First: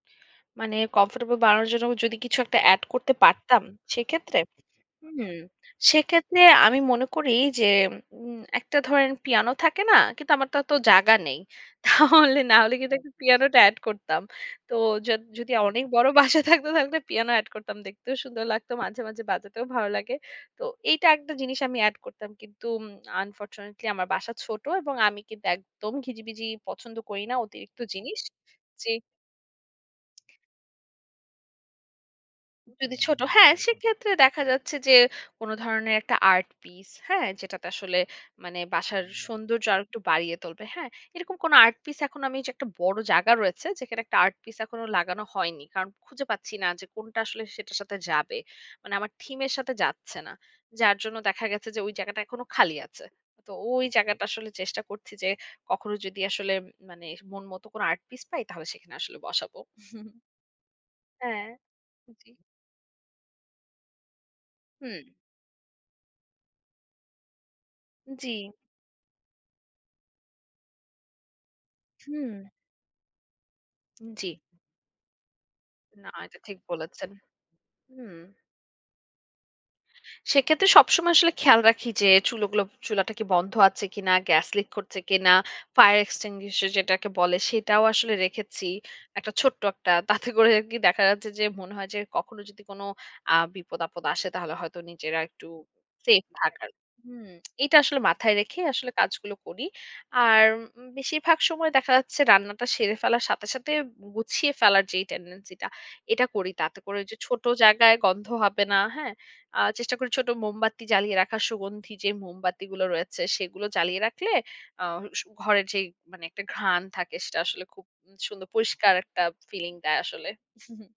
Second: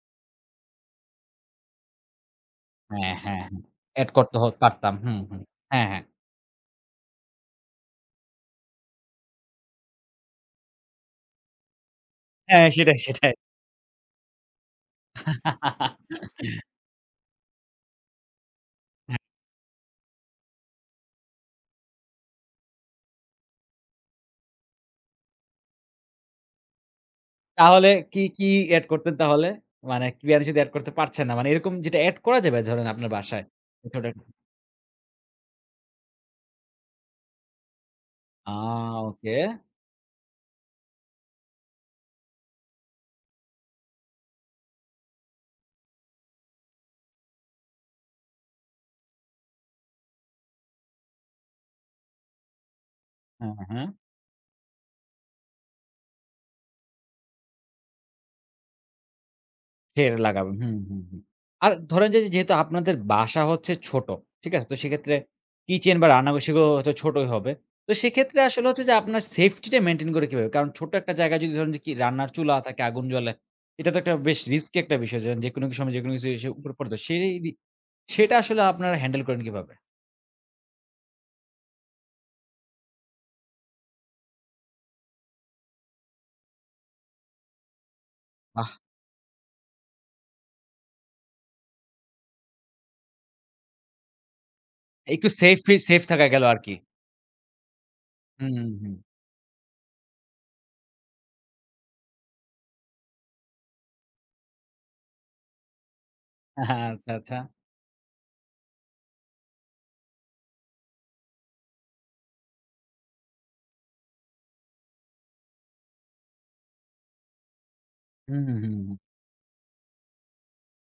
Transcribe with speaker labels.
Speaker 1: মানে কমফোর্টেবল বানানোর জন্য যদি কিছু একটা এড
Speaker 2: হ্যাঁ,
Speaker 1: করতে
Speaker 2: হ্যাঁ, হ্যাঁ।
Speaker 1: পারতাম
Speaker 2: এড করতে
Speaker 1: সেক্ষেত্রে?
Speaker 2: হ পারতাম। হু, হু।
Speaker 1: হুম।
Speaker 2: হ্যাঁ, হ্যাঁ।
Speaker 1: সেক্ষেত্রে আমি মনে করি যে, উম একটা ধরেন পিয়ানো থাকে না, কিন্তু আমার তো অতো জায়গা নেই। তাহলে না
Speaker 2: হ্যাঁ
Speaker 1: হলে কিন্তু
Speaker 2: সেটাই,
Speaker 1: একটা
Speaker 2: সেটাই।
Speaker 1: পিয়ানোটা এড করতাম। তো যদ যদি অনেক বড় বাসা থাকত থাকতে পিয়ানো এড করতাম। দেখতেও সুন্দর লাগত। মাঝে,
Speaker 2: হ্যাঁ।
Speaker 1: মাঝে বাজাতেও ভালো লাগে। তো এইটা একটা জিনিস আমি এড করতাম। কিন্তু উম আনফরচুনেটলি আমার বাসা ছোট এবং আমি কিন্তু একদম ঘিজিবিজি পছন্দ করি না। অতিরিক্ত
Speaker 2: তাহলে কি,
Speaker 1: জিনিস
Speaker 2: কি এড
Speaker 1: জি।
Speaker 2: করতেন তাহলে? মানে কি [unintelligible] শুধু এড করতে পারছেন না। মানে এরকম যেটা এড করা যাবে ধরেন
Speaker 1: যদি
Speaker 2: আপনার
Speaker 1: ছোট
Speaker 2: বাসায়
Speaker 1: হ্যাঁ, সেক্ষেত্রে
Speaker 2: [unintelligible]
Speaker 1: দেখা যাচ্ছে যে কোনো ধরনের একটা আর্ট পিস, হ্যাঁ? যেটাতে আসলে
Speaker 2: আ
Speaker 1: মানে বাসার
Speaker 2: ওকে।
Speaker 1: সৌন্দর্য আরো একটু বাড়িয়ে তুলবে। হ্যাঁ? এরকম কোনো আর্ট পিস এখন আমি একটা বড় জায়গা রয়েছে, যেখানে একটা আর্ট পিস এখনো লাগানো হয়নি। কারণ খুঁজে পাচ্ছি না যে কোনটা আসলে সেটার সাথে যাবে। মানে আমার থিমের সাথে যাচ্ছে না। যার জন্য দেখা গেছে যে ওই জায়গাটা এখনো খালি আছে। তো
Speaker 2: হ্যাঁ, হ্যাঁ,
Speaker 1: ওই
Speaker 2: হ্যাঁ।
Speaker 1: জায়গাটা আসলে চেষ্টা করছি যে কখনো যদি আসলে মানে মন মতো কোনো আর্ট পিস পাই, তাহলে সেখানে আসলে বসাবো।
Speaker 2: সেখানে লাগাবেন হু, হু, হু।
Speaker 1: হ্যাঁ।
Speaker 2: আর ধরেন যে যে
Speaker 1: জি।
Speaker 2: যেহেতু আপনাদের বাসা হচ্ছে ছোট। ঠিক আছে? তো
Speaker 1: হুম।
Speaker 2: সেক্ষেত্রে কিচেন বা রান্না গ সেগুলো হয়তো ছোটই হবে। তো সেক্ষেত্রে
Speaker 1: জি।
Speaker 2: আসলে হচ্ছে যে আপনার সেফটিটা মেইনটেইন করে কিভাবে? কারণ ছোট একটা জায়গায় যদি ধরেন যে কি রান্নার
Speaker 1: হুম।
Speaker 2: চুলা থাকে আগুন জ্বলে, এটা তো একটা
Speaker 1: জি।
Speaker 2: বেশ রিস্কি একটা বিষয় যেকোনো সময়
Speaker 1: না,
Speaker 2: যেকোনো
Speaker 1: এটা
Speaker 2: কিছু
Speaker 1: ঠিক
Speaker 2: উপরে পড়ে তো
Speaker 1: বলেছেন।
Speaker 2: সেরেরি
Speaker 1: হুম।
Speaker 2: সেটা আসলে আপনারা হ্যান্ডেল করেন কীভাবে?
Speaker 1: সেক্ষেত্রে সবসময় আসলে খেয়াল রাখি যে চুলগুলো চুলাটা কি বন্ধ আছে কিনা, গ্যাস লিক করছে কিনা। ফায়ার এক্সটিংগুইশার যেটাকে বলে, সেটাও আসলে রেখেছি।
Speaker 2: আহ!
Speaker 1: একটা ছোট্ট একটা। তাতে করে আরকি দেখা যাচ্ছে যে মনে হয় যে কখনো যদি কোনো আ বিপদ-আপদ আসে, তাহলে হয়তো নিজেরা
Speaker 2: একটু
Speaker 1: একটু
Speaker 2: সেফ ফি সেফ
Speaker 1: সেফ
Speaker 2: থাকা গেল
Speaker 1: থাকার।
Speaker 2: আরকি।
Speaker 1: হুম, এটা আসলে মাথায়
Speaker 2: হুম,
Speaker 1: রেখে
Speaker 2: হু।
Speaker 1: আসলে কাজগুলো করি। আর উম বেশিরভাগ সময় দেখা যাচ্ছে রান্নাটা সেরে ফেলার সাথে, সাথে গুছিয়ে ফেলার যে টেনডেন্সি টা এটা করি তাতে করে
Speaker 2: আচ্ছা,
Speaker 1: যে
Speaker 2: আচ্ছা।
Speaker 1: ছোট জায়গায় গন্ধ হবে না। হ্যাঁ? আ চেষ্টা করি ছোট মোমবাতি জ্বালিয়ে রাখার সুগন্ধি যে মোমবাতিগুলো রয়েছে, সেগুলো জ্বালিয়ে রাখলে আ স ঘরে যে মানে একটা ঘ্রাণ থাকে, সেটা আসলে খুব
Speaker 2: হু,
Speaker 1: সুন্দর
Speaker 2: হু, হুম।
Speaker 1: পরিষ্কার একটা ফিলিং দেয় আসলে।